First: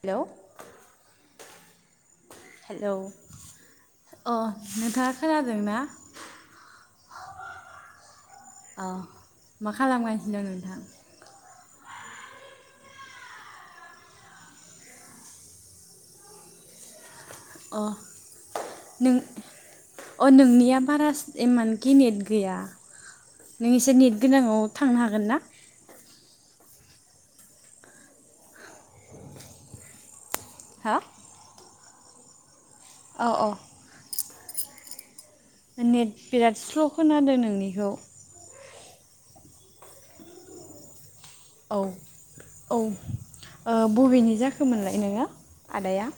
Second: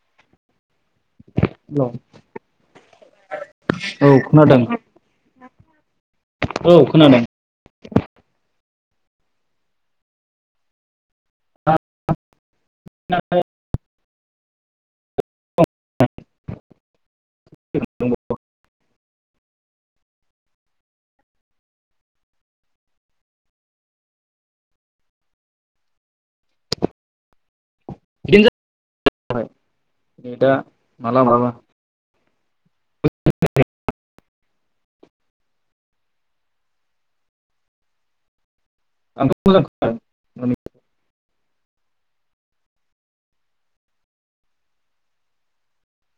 Hello. [inaudible] Hello औ अ खोनादों नोंथाङा खोनादोंना? औ खोनादों। अ मा खालामगासिनो दं नोंथां? [unintelligible] अ नों अ नोंनिया बारास इमान गेनेट गैया नों एसे नेट गोनांङाव थांनो हागोन ना? [unintelligible] दा हा मालाबा मालाबा औ औ नेट बिराद स्ल' खोनादों नोंनिखौ आंथ' [unintelligible] औ औ ओ बबेनि जाखोमोनलाय नोंङो आदाया?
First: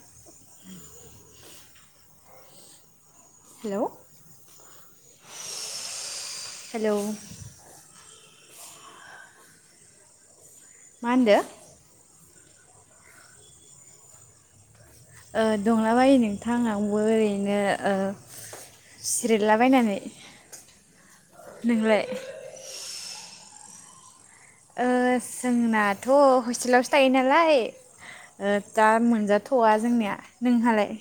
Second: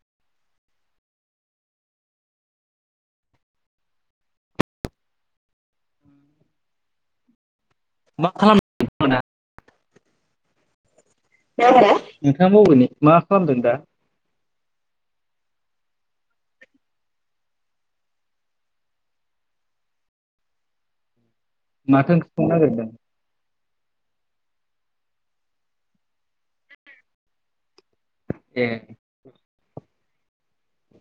हेलोव हेलोव मा खालाम [unintelligible] [unintelligible] मा होनदो? नोंथांङा बबेनि मा खालामदों दा? ओ दंलाबायो नोंथां आंबो ओरैनो ओ सिरिदलाबायनानै। माथो ओंख्रि संनो नागिरदों? ओ जोंनाथ' हस्टेलावसो थायो नालाय ओ ए दा मोनजाथ'वा जोंनिया नोंहालाय?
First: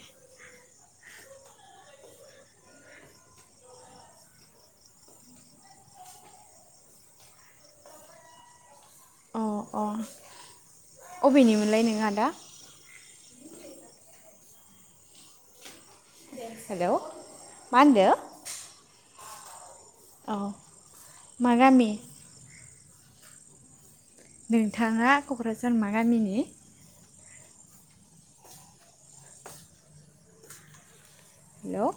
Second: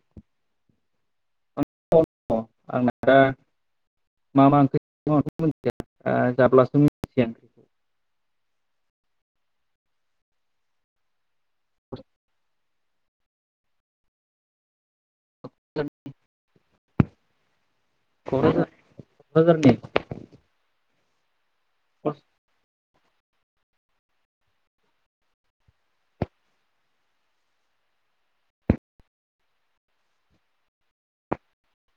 [unintelligible] आंना दा मा मा [unintelligible] अ अ अबेनिमोनलाय नों आदा? हेलोव मा होनदो? क'क्राजारनि औ मा गामि नोंथांङा क'क्राझार मा गामिनि? हेलोव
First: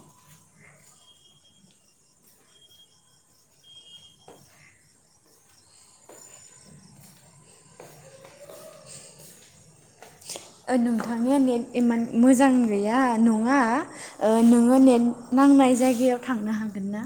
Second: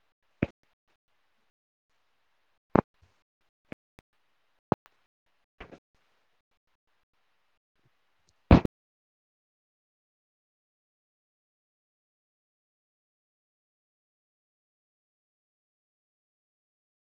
ओ नोंथांनिया नेट इमान मोजां गैया नंङा ओ नोंङो नेट नांनाय जायगायाव थांनो हागोन ना?